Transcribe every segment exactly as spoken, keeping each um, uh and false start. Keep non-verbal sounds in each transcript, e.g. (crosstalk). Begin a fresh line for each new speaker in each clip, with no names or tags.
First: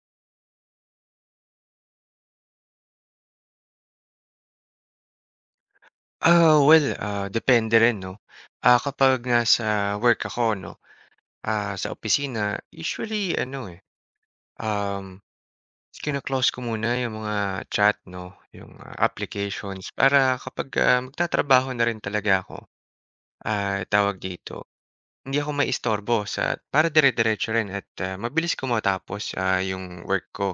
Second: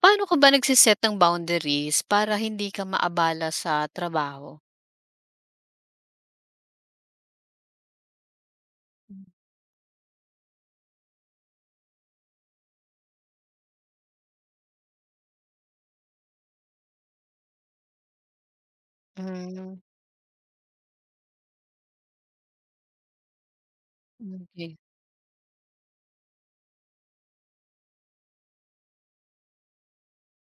Paano ka ba nagse ng boundaries para hindi ka maabala sa trabaho?
Ah, well, ah, depende rin 'no. Ah, kapag nasa work ako 'no, ah, sa opisina, usually ano, eh, um, kino-close ko muna yung mga chat 'no, yung, ah,
Hmm,
applications para kapag, ah, magtatrabaho na rin talaga ako, ah, tawag dito,
okey.
hindi ako maiistorbo sa para dire-diretso rin at, ah, mabilis ko matapos, ah, yung work ko.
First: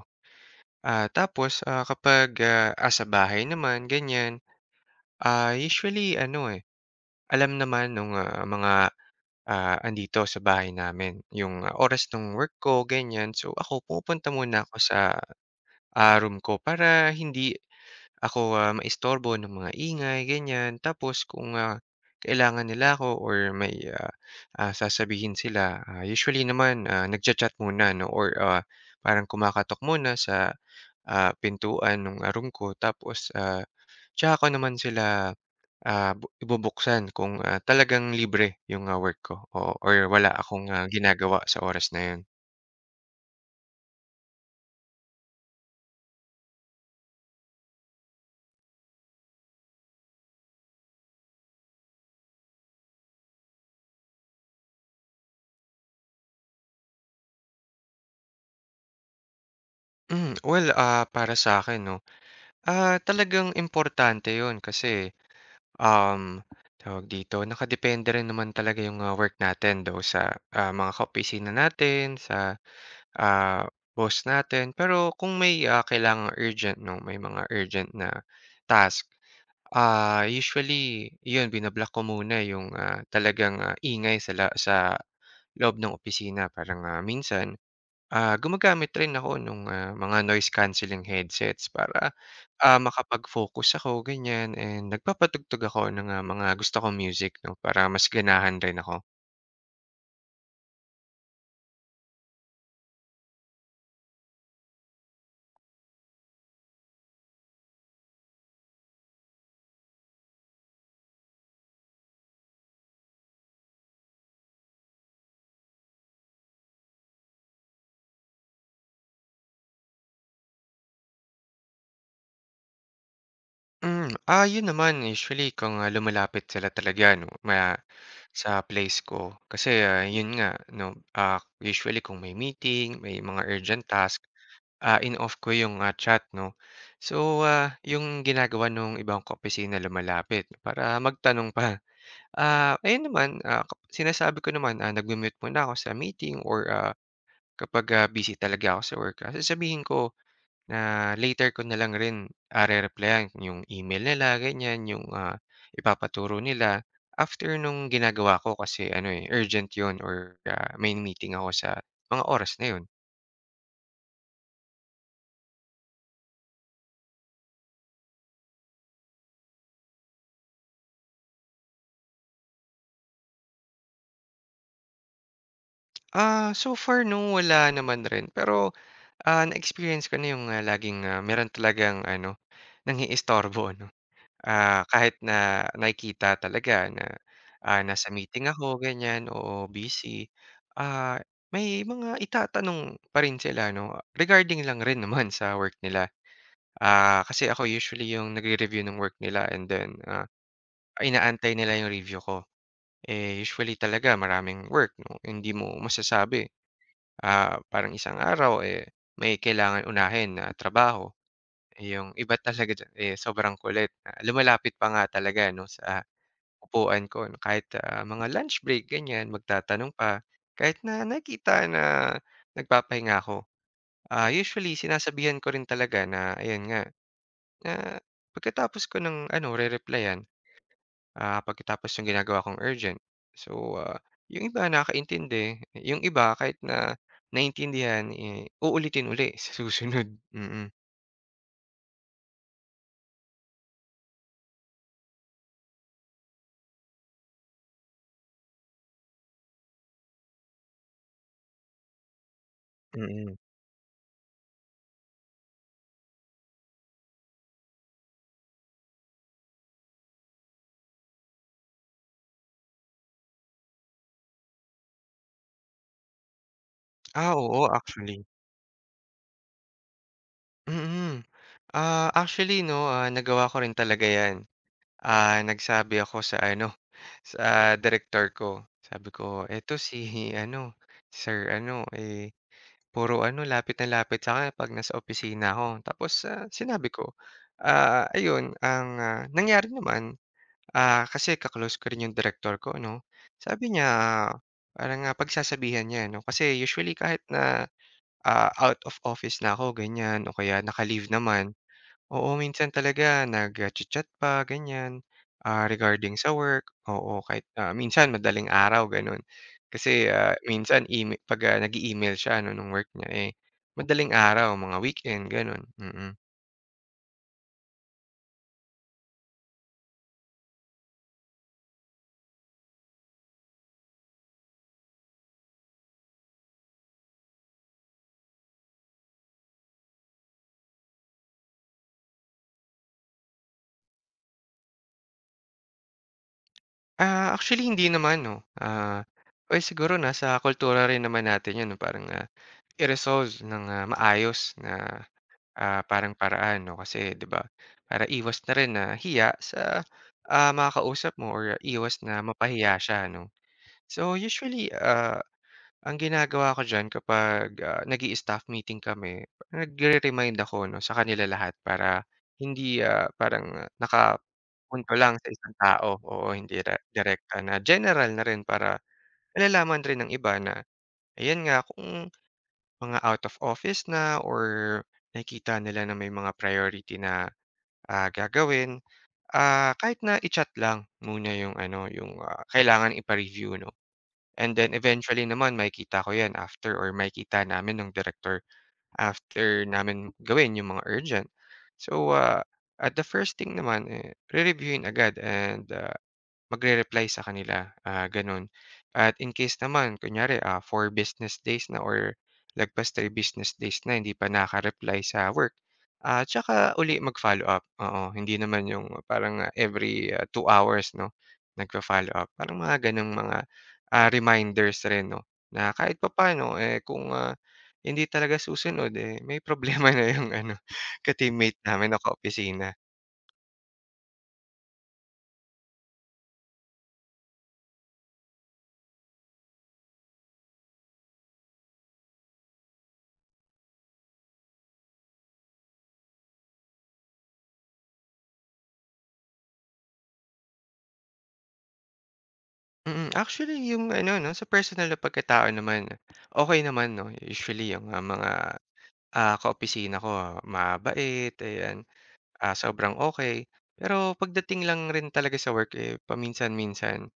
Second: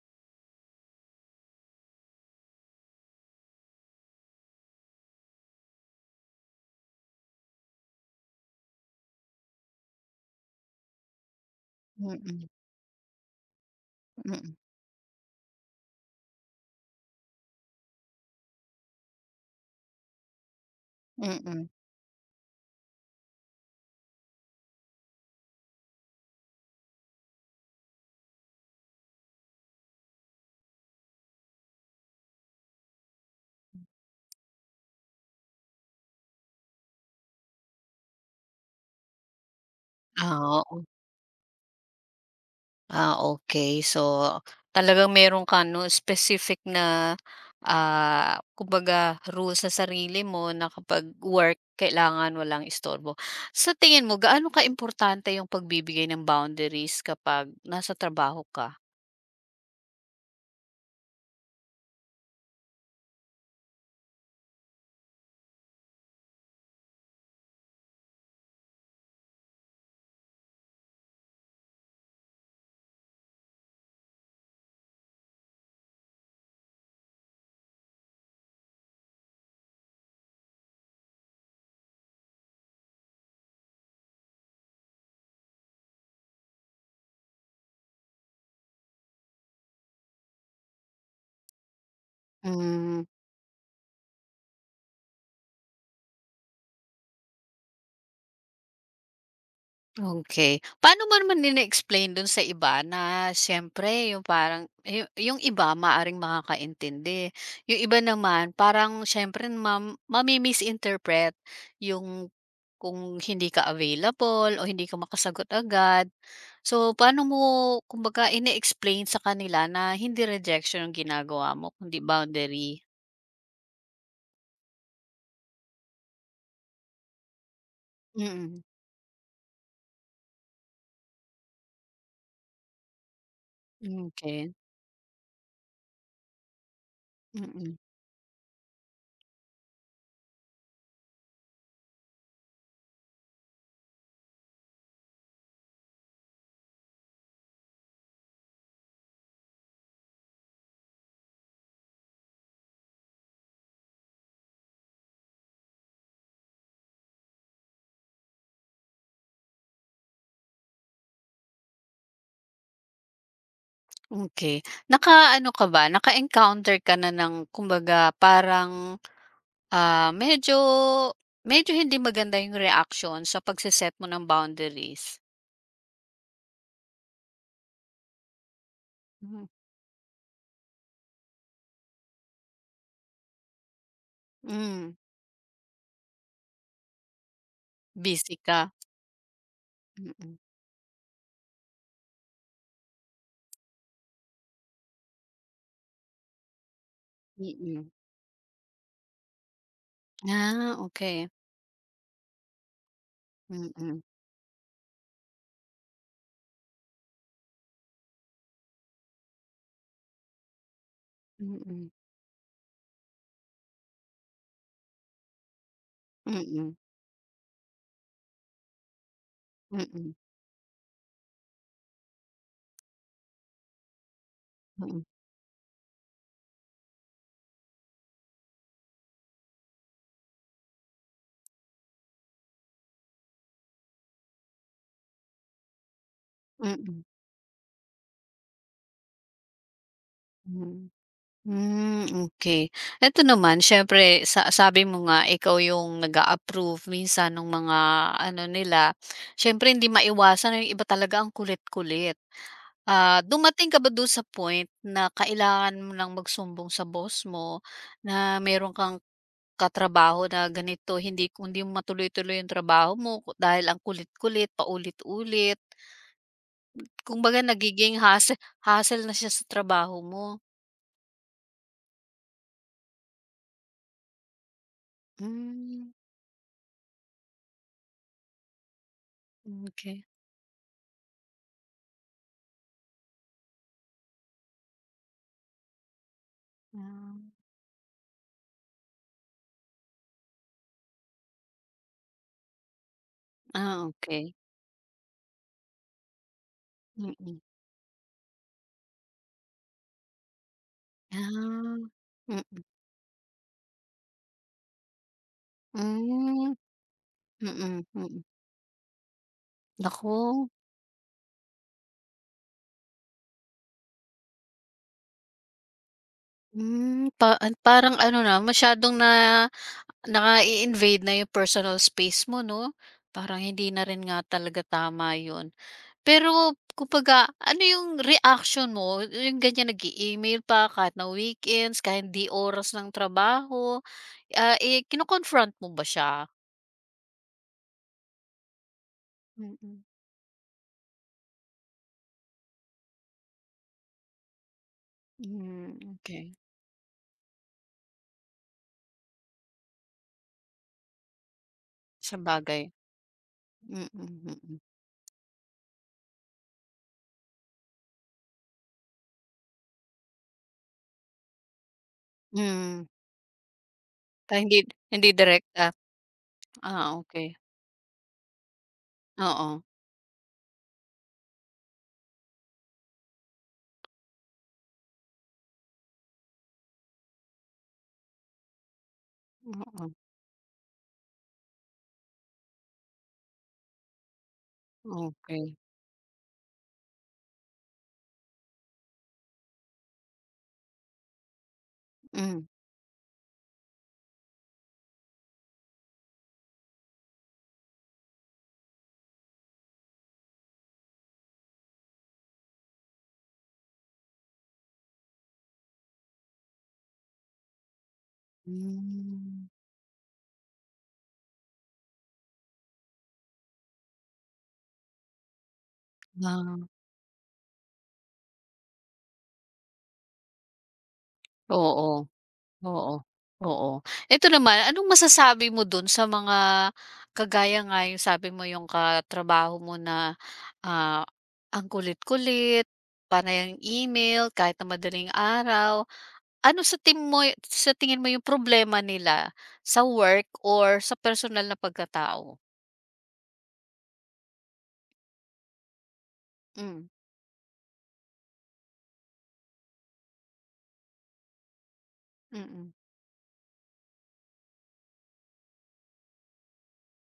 Ah, tapos, ah, kapag, ah, ah, sa bahay naman ganyan, ah, usually ano, eh, alam naman nung, ah, mga. Ah, andito sa bahay namin yung ah, oras ng
Mm,
work ko ganyan. So ako pumupunta muna ako sa, ah, room ko para hindi ako, ah, maistorbo ng mga ingay ganyan. Tapos
mm,
kung,
mm.
ah, kailangan nila ako or may, ah, ah, sasabihin sila, ah, usually naman, ah, nagcha-chat muna 'no or, ah, parang kumakatok muna sa, ah, pintuan ng ah, room ko tapos, ah, tsaka ko naman sila Ah, bu ibubuksan kung, ah, talagang libre yung, ah, work ko, o or wala
Ah,
akong,
oo.
ah, ginagawa sa oras na yun.
Ah, okey. So, talagang meron ka 'no, specific na, ah, kumbaga rule sa sarili mo na kapag work kailangan walang istorbo. Sa tingin mo gaano kaimportante yung pagbibigay ng boundaries kapag nasa trabaho ka?
Hmm, well, ah, para sa akin, 'no, ah, talagang importante yun kasi, um, tawag dito, nakadepende rin naman talaga yung, ah, work natin though sa, ah, mga kaopisina natin, sa, ah, boss natin. Pero kung may, ah, kailangang urgent 'no, may mga urgent na task. Ah, usually 'yun bino-block ko muna yung, ah, talagang, ah, ingay sa la sa loob ng opisina parang, ah, minsan, ah, gumagamit rin ako ng mga noise cancelling headsets para, ah,
Hmm.
makapag-focus ako ganyan and nagpapatugtog ako ng, ah, mga gusto kong music 'no para mas ganahan rin ako.
Okay. Paano mo naman ine-explain dun sa iba na siyempre yung parang yu yung iba maaaring makakaintindi, yung iba naman parang siyempre mam mami-misinterpret yung kung hindi ka available o hindi ka makasagot agad. So, paano mo kumbaga ina explain sa kanila na hindi rejection ang ginagawa mo kundi boundary?
Hmm, ah, 'yun naman usually kung, ah, lumalapit sila talaga 'no ma sa
Mm,
place ko kasi, ah, 'yun nga 'no, ah, usually kung may meeting, may mga urgent task.
okey,
Ah, in-off ko yung, ah, chat 'no. So, ah,
mm.
yung ginagawa nung ibang kong kaopisina lumalapit para magtanong pa. Ah, ayun naman, ah, kap- sinasabi ko naman, ah, nagmu-mute muna ako sa meeting or, ah, kapag, ah, busy talaga ako sa work, ah, sasabihin ko na later ko na lang rin, ah, re-replyan yung email nila ganyan, yung, ah, ipapaturo nila after nung ginagawa ko kasi ano, eh, urgent yon or, ah, may meeting ako sa mga oras na yun.
Okey. Nakaano ka ba, naka-encounter ka na ng kumbaga parang, ah, medyo medyo hindi maganda yung reaksyon sa pagse-set mo ng boundaries?
Ah, so far 'no, wala naman rin pero. Ah,
Hmm,
na-experience ko na yung, ah, laging, ah, meron talagang ano, nang-iistorbo (laughs) ano. Ah,
hmm,
kahit na nakikita talaga na, ah, nasa
busy
meeting ako
ka?
ganyan, o busy.
Mm,
Ah, may mga itatanong pa rin sila 'no, regarding lang rin (laughs) naman sa work nila. Ah, kasi ako
mm.
usually yung nagre-review ng work nila and then, ah,
Ah, okey.
inaantay nila yung review ko. Eh,
Mm,
usually
mm,
talaga maraming work 'no, hindi mo masasabi ah, parang isang araw, eh, may kailangan unahin na trabaho.
mm,
Eh, yung iba talaga diyan, eh, sobrang kulit na lumalapit pa nga talaga 'no, sa
mm,
upuan ko 'no, kahit, ah, mga lunch break ganyan, magtatanong
mm,
pa. Kahit na nakita na nagpapahinga ako, ah, usually
mm,
sinasabihan ko rin talaga na ayun nga, na pagkatapos ko ng ano, re-replyan. Ah, pagkatapos yung ginagawa kong urgent. So, ah, yung iba nakakaintindi, yung iba kahit na
mm.
naintindihan, eh, uulitin uli sa (laughs) susunod. Mm,
Hmm. Hmm, okey. Eto naman siyempre sa sabi mo nga ikaw yung nag approve minsan ng mga ano nila, siyempre hindi maiwasan na yung iba talaga ang kulit-kulit. Ah,
mm.
dumating ka ba dun sa point na kailangan mo ng magsumbong sa boss mo na meron kang katrabaho na ganito hindi kundi matuloy-tuloy yung trabaho mo ku- dahil ang kulit-kulit, paulit-ulit,
Ah,
kumbaga
oo
nagiging
actually.
hassle hassle na siya sa trabaho mo?
Mm. Ah, actually 'no, ah, nagawa ko rin talaga 'yan. Ah,
Hmm,
nagsabi ako sa ano, (laughs) sa director ko. Sabi ko, "Eto si
okey.
ano, sir ano, eh." Puro ano, lapit na lapit sa'kin 'pag nasa opisina ako. Tapos, ah, sinabi ko,
Ah,
ah, ayun ang, ah, nangyari naman, ah, kasi ka-close ko rin yung direktor ko 'no. Sabi
ah,
niya, ah,
Okey,
parang, ah, pagsasabihan niya 'no, kasi usually kahit
mm.
na, ah, out of office na ako ganyan o kaya naka-leave naman,
Ah,
oo, minsan talaga nagcha-chat pa ganyan, ah, regarding sa
mm,
work, oo kahit, ah,
mm,
minsan
mm.
madaling araw gano'n. Kasi, ah,
Naku,
minsan eme pagka nag-e-email siya ano nung work niya, eh, madaling araw mga weekend gano'n, mm.
hmm, pa parang ano na masyadong na nai-invade na yung personal space mo 'no? Parang hindi na rin nga talaga tama yun. Pero kumbaga ano yung reaction mo yung ganyan nag-e-email pa kahit na weekends, kahit hindi oras ng trabaho, ah, eh, kino-confront mo ba siya?
Ah, actually hindi naman 'no, ah, well
Mm,
siguro nasa kultura rin naman natin 'yun 'no parang, ah, i-resolve ng, ah, maayos na.
hmm,
Ah, parang
okey,
paraan 'no kasi 'di ba, para iwas na rin na hiya sa, ah, makakausap mo or iwas na
sabagay.
mapahiya siya 'no.
Mm,
So
mm, mm.
usually, ah, ang ginagawa ko diyan kapag, ah, nag staff meeting kami, nagre-remind ako 'no sa kanila lahat para hindi,
Hmm,
ah, parang naka
ta hindi
nakapunto
hindi
lang sa isang
direkta.
tao, o hindi re
Ah, okey.
direkta na general na rin para
Oo,
malalaman rin ng iba na ayan nga kung mga out of office na or nakikita nila na may mga priority na, ah, gagawin, ah,
oo,
kahit na i-chat lang muna yung ano, yung, ah, kailangan ipa-review 'no. And then eventually naman
okey.
makikita ko 'yan after or makikita namin ng director after namin gawin yung mga urgent. So,
Hmm,
ah, at the first thing naman, eh, re-reviewin agad and, ah Magre-reply sa kanila, ah, gano'n. At in case naman kunyari, ah, four business days na or lagpas three business days na hindi pa nakaka-reply sa work, ah, tsaka uli mag-follow-up, oo. Hindi naman yung parang,
hmm,
ah, every, ah, two hours 'no, nagfa-follow-up. Parang mga gano'ng mga, ah, reminders rin 'no, na kahit pa paano
ah,
eh, kung, ah, hindi talaga susunod, eh, may problema (laughs) na yung ano, ka-teammate namin o
oo,
ka-opisina.
oo, oo. Eto naman, anong masasabi mo dun sa mga kagaya nga yung sabi mo yung katrabaho mo na, ah, ang kulit-kulit, panay ang email kahit na madaling araw. Ano sa tim mo sa tingin mo yung problema nila, sa work or sa personal na pagkatao?
Mm, actually yung ano 'no, sa personal na pagkatao naman, okay
Hmm,
naman 'no. Usually yung, ah, mga, ah, kaopisina ko ah, mabait, ayan, ah,
mm.
sobrang okay. Pero pagdating lang rin talaga sa work, eh, paminsan-minsan,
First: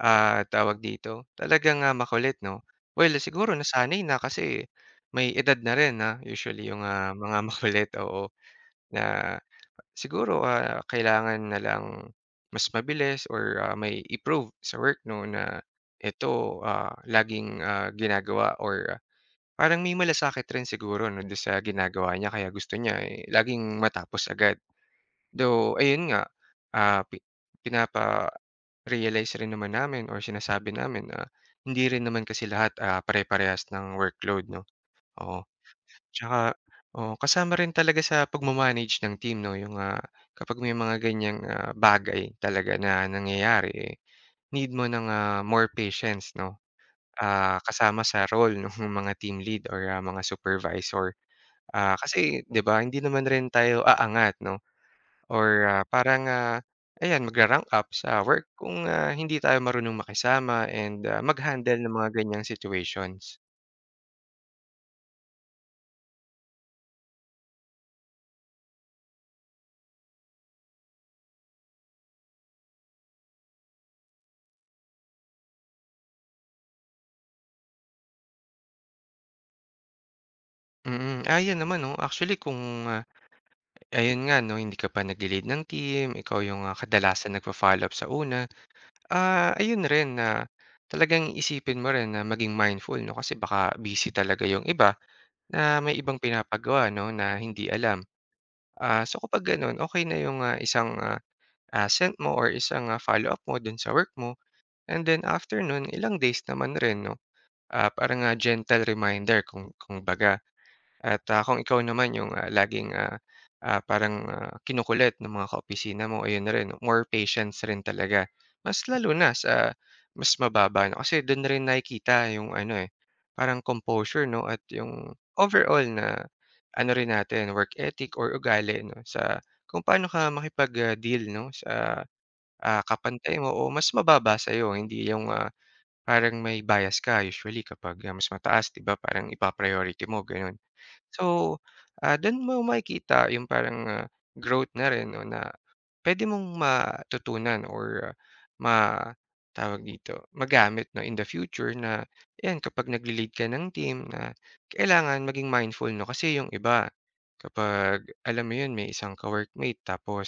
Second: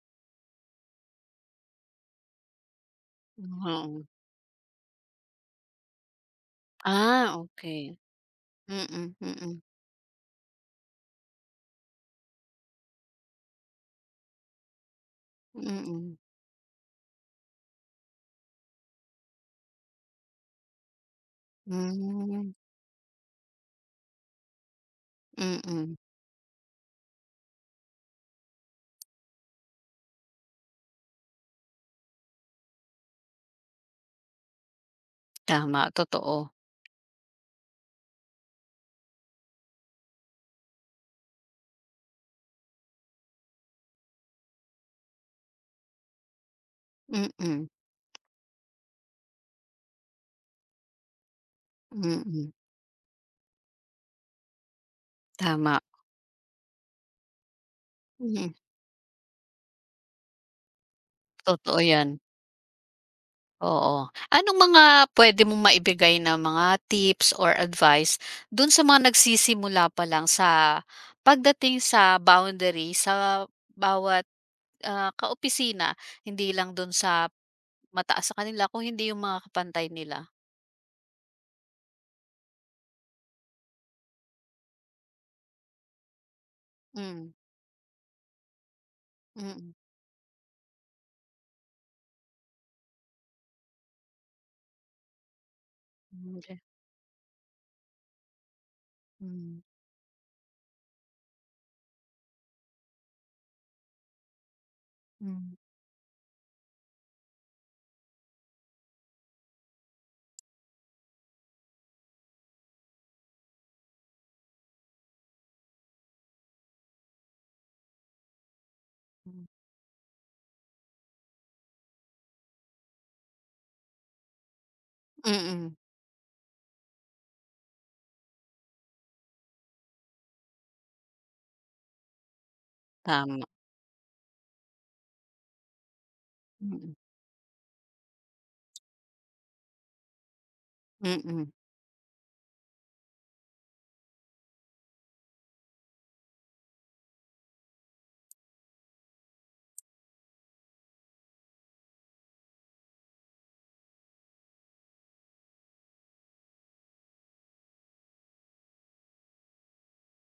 ah, tawag dito, talagang, ah, makulit 'no. Well, siguro nasanay
Oo.
na kasi may edad na rin na usually yung, ah,
Ah,
mga (laughs) makulit,
okey.
oo,
Mm,
na.
mm,
Siguro, ah, kailangan na lang mas mabilis or, ah, may improve sa work 'no na
mm.
ito, ah, laging, ah, ginagawa or ah, parang may malasakit rin siguro 'no do'n sa ginagawa niya kaya gusto niya, eh, laging matapos agad.
Hmm,
Though
mm.
ayun nga, ah, pi pinapa-realize rin naman namin or sinasabi namin na hindi rin naman kasi lahat, ah, pare-parehas ng workload 'no, oo.
Tama, totoo.
Tsaka oo, kasama rin talaga sa pagma ng team 'no, yung, ah, kapag may mga ganyang, ah, bagay talaga na nangyayari, eh, need mo ng, ah, more patience 'no, ah,
Mm,
kasama sa role (laughs) nung mga team lead or, ah, mga supervisor. Ah, kasi
mm.
'di ba hindi naman rin tayo aangat 'no or,
Tama,
ah, parang, ah, ayan magra-rank up sa work
mm.
kung, ah, hindi tayo marunong makisama and, ah, mag-handle
Totoo
ng mga
'yan,
ganyang situations.
oo. Anong mga puwede mong maibigay na mga tips or advice dun sa mga nagsisimula pa lang sa pagdating sa boundary sa bawat, ah, kaopisina, hindi lang do'n sa mataas sa kanila, kung hindi yung mga kapantay nila?
Mm, mm. ah, 'yan naman 'no, actually kung, ah ayun nga 'no, hindi ka pa nagle-lead ng team, ikaw yung, ah, kadalasan
Hmm.
nagfo-follow up sa una. Ah,
Mm,
ayun rin na talagang isipin mo rin na maging mindful 'no, kasi baka busy talaga yung iba na may ibang
hindi,
pinapagawa 'no, na hindi alam. Ah, so kapag
hmm,
gano'n, okay na yung, ah, isang, ah, ah, sent mo or isang, ah, follow up mo do'n sa work mo and then
hmm,
after no'n, ilang days naman rin 'no, ah, parang, ah, gentle reminder kung kung kumbaga. At, ah, kung ikaw naman yung, ah, laging, ah, ah, parang, ah, kinukulit ng mga kaopisina mo, ayun na rin more patience rin talaga. Mas lalo na
hmm.
sa mas mababa 'no, kasi dun rin nakikita yung ano, eh, parang composure 'no at yung
Mm,
overall na ano rin natin work ethic or ugali 'no sa kung paano ka makipag, ah, deal 'no sa, ah, kapantay
tama,
mo o mas mababa sa'yo. Hindi yung, ah, parang may
mm,
bias ka usually kapag, ah, mas mataas 'di ba parang ipa-priority mo gano'n.
mm,
So, ah, dun mo makikita yung parang, ah, growth na rin 'no na pwede mong matutunan or ah, ma tawag dito, magamit 'no in the future na ayan kapag nagle-lead ka ng team na kailangan maging mindful 'no kasi yung iba kapag alam mo yun may isang ka-workmate tapos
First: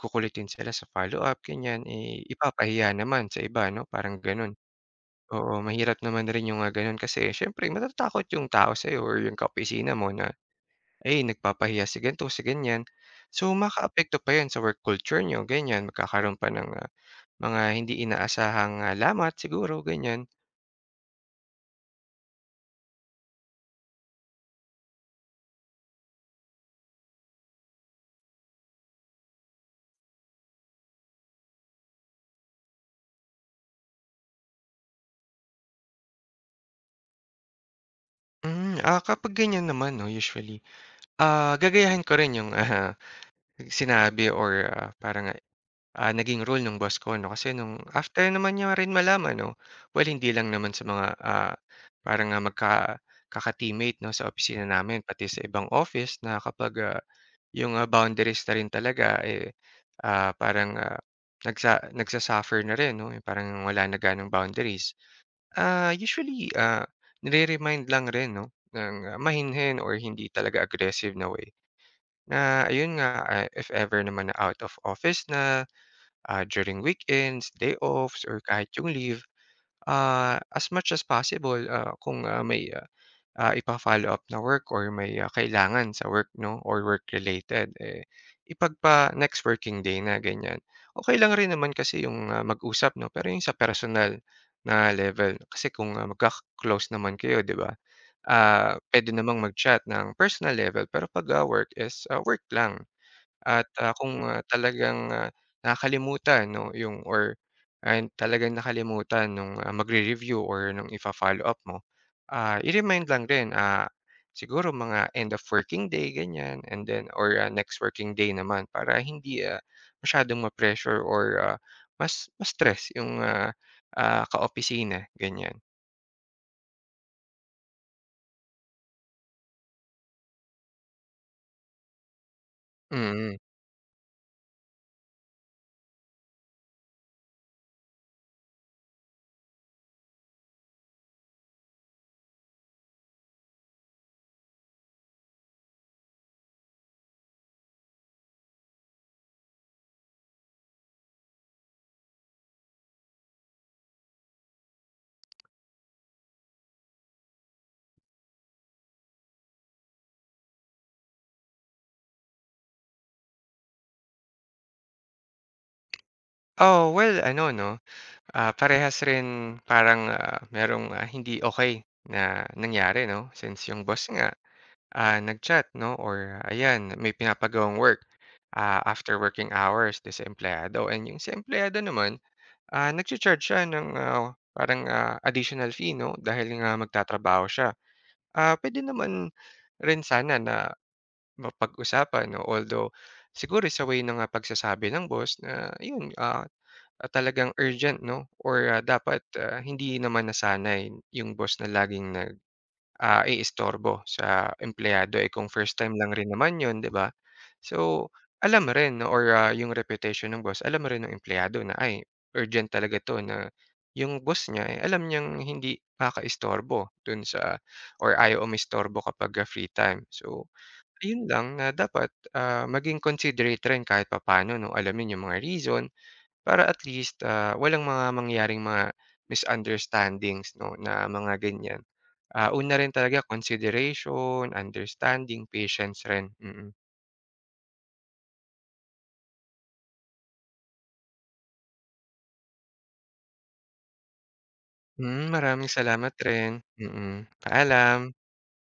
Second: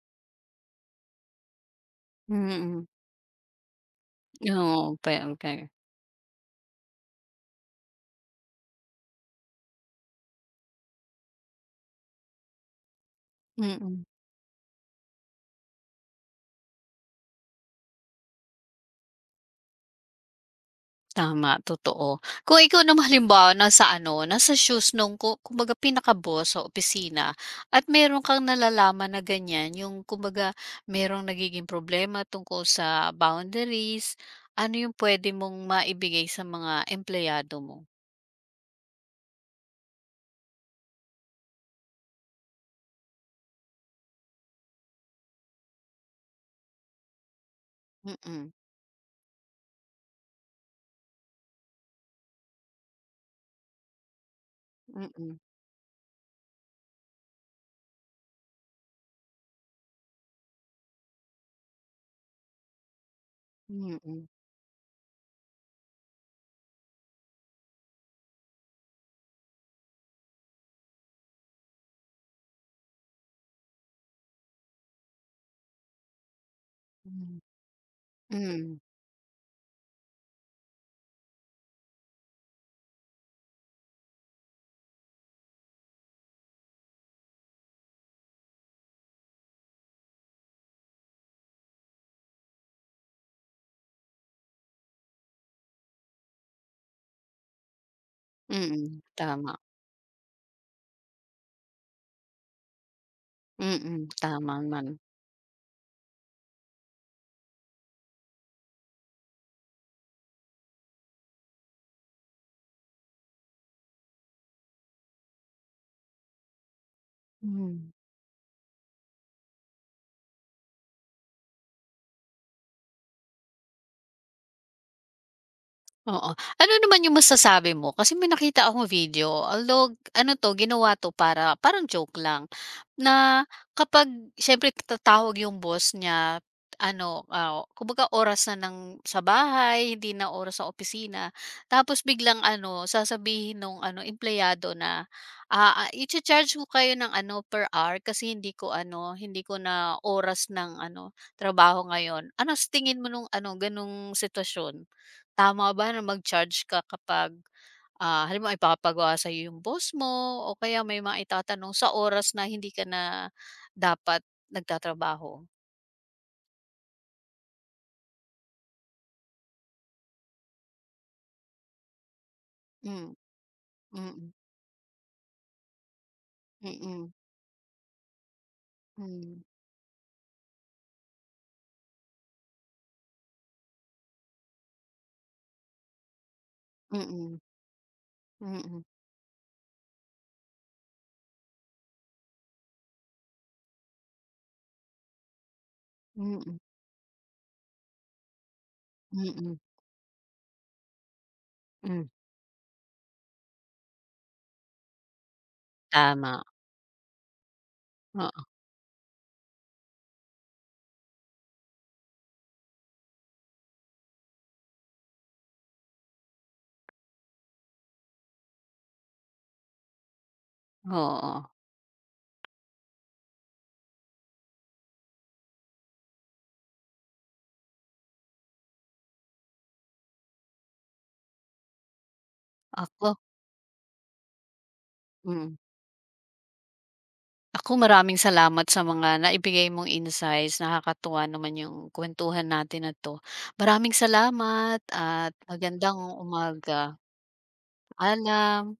kukulitin sila sa follow-up ganyan, eh,
mm.
ipapahiya naman sa iba 'no parang ganun.
Oo, pe pe
Oo, mahirap naman rin yung mga ganun kasi siyempre matatakot yung tao sa'yo or yung kaopisina mo na ay, nagpapahiya si ganito si ganyan. So,
mm,
makaapekto pa 'yun sa work culture nyo ganyan. Magkakaroon pa ng, ah, mga hindi inaasahang, ah, lamat siguro, ganyan.
tama, totoo. Kung ikaw naman halimbawa nasa ano, nasa shoes nung ku kumbaga pinaka-boss sa opisina at meron kang nalalaman na ganyan, yung kumbaga merong nagiging problema tungkol sa boundaries, ano yung puwede mong maibigay sa mga empleyado mo?
Hmm, ah, kapag ganyan naman 'no usually, ah, gagayahin ko rin yung, ah, (laughs) sinabi or, ah, parang, ah, naging rule ng boss ko 'no. Kasi nung after
Mm,
naman niya rin malaman 'no, well, hindi lang naman sa mga, ah, parang, ah, magka kaka-teammate 'no sa opisina namin, pati
mm,
sa ibang office na kapag, ah Yung, ah, boundaries na rin talaga, eh, ah, parang, ah, nagsa nagsa-suffer na rin 'no, yung parang wala na
mm, mm,
gaanong boundaries. Ah, usually, ah, nire-remind lang rin 'no, ng ah, mahinhin or hindi talaga aggressive na way na ayun nga, ah, if ever naman na out of office na, ah, during
hmm.
weekends, day offs, or kahit
Hmm.
yung leave, ah, as much as possible, ah, kung, ah, may ah, ipa-follow-up na work or may, ah, kailangan sa work 'no or work-related, eh, ipagpa next working day na ganyan. Okey lang rin naman kasi yung, ah, mag-usap 'no, pero yung sa personal na level kasi kung, ah, magkaka-close naman kayo 'di ba, ah,
Mm,
puwede namang
tama.
mag-chat ng personal level pero 'pag, ah, work is, ah, work lang. At, ah,
Mm,
kung, ah,
tama naman.
talagang, ah, nakakalimutan 'no yung or and talagang nakalimutan nung, ah, magre-review or nung ifa-follow-up mo, ah, i-remind lang din, ah, siguro mga end of working day ganyan and then or, ah, next
Hmm.
working day naman para hindi, ah, masyadong ma-pressure or, ah, mas ma-stress yung, ah, ah, kaopisina ganyan.
Oo. Ano naman yung masasabi mo? Kasi may nakita akong video, although ano 'to, ginawa 'to para parang joke lang,
Mm.
na kapag siyempre tatawag yung boss niya, ano, ah, kumbaga oras na ng sa bahay, hindi na oras sa opisina, tapos biglang ano, sasabihin nung ano, empleyado na, "Ah, ah, icha-charge ko kayo ng ano, per hour kasi hindi ko ano, hindi ko na oras ng ano, trabaho ngayon." Ano sa tingin mo nung ano, gano'ng sitwasyon? Tama ba na mag-charge ka kapag, ah, halimbawa ipapagawa sa'yo yung boss mo o kaya may mga itatanong sa oras na hindi ka na dapat nagtatrabaho?
Oo, well ano 'no. Ah, parehas rin parang, ah, merong, ah, hindi okay na nangyari
Hmm,
'no, since yung boss nga,
mm,
ah, nag-chat 'no or ah, ayan may
mm,
pinapagawang work, ah, after
hmm,
working hours do'n sa empleyado and yung sa empleyado naman, ah, nagcha-charge siya ng, ah, parang, ah, additional fee 'no dahil nga
mm,
magtatrabaho siya. Ah, pwede
mm,
naman rin sana na mapag-usapan 'no, although siguro sa way ng, ah, pagsasabi ng boss na yun. ah
mm,
Ah, talagang urgent 'no or, ah, dapat,
mm,
ah, hindi naman nasanay yung boss na
hmm,
laging nag, ah, iistorbo sa empleyado, eh, kung first time lang rin
tama,
naman yun, 'di ba? So,
oo,
alam mo rin 'no or, ah, yung reputation ng boss, alam mo rin ng empleyado na, ay urgent talaga 'to na yung boss niya, eh, alam niyang hindi kakaistorbo dun sa or ayaw umistorbo kapag, ah, free time. So, ayun
oo.
lang na dapat, ah, maging considerate rin kahit papaano 'no, alamin yung mga reason para at least, ah, walang mga mangyaring mga misunderstandings 'no, na mga ganyan. Ah, una rin
Ako
talaga consideration, understanding,
mm,
patience rin, mm.
ako maraming salamat sa mga naibigay mong insights, nakakatuwa naman yung kuwentuhan natin na 'to. Maraming salamat
Mm,
at
maraming
magandang
salamat rin,
umaga,
mm. Paalam.
alam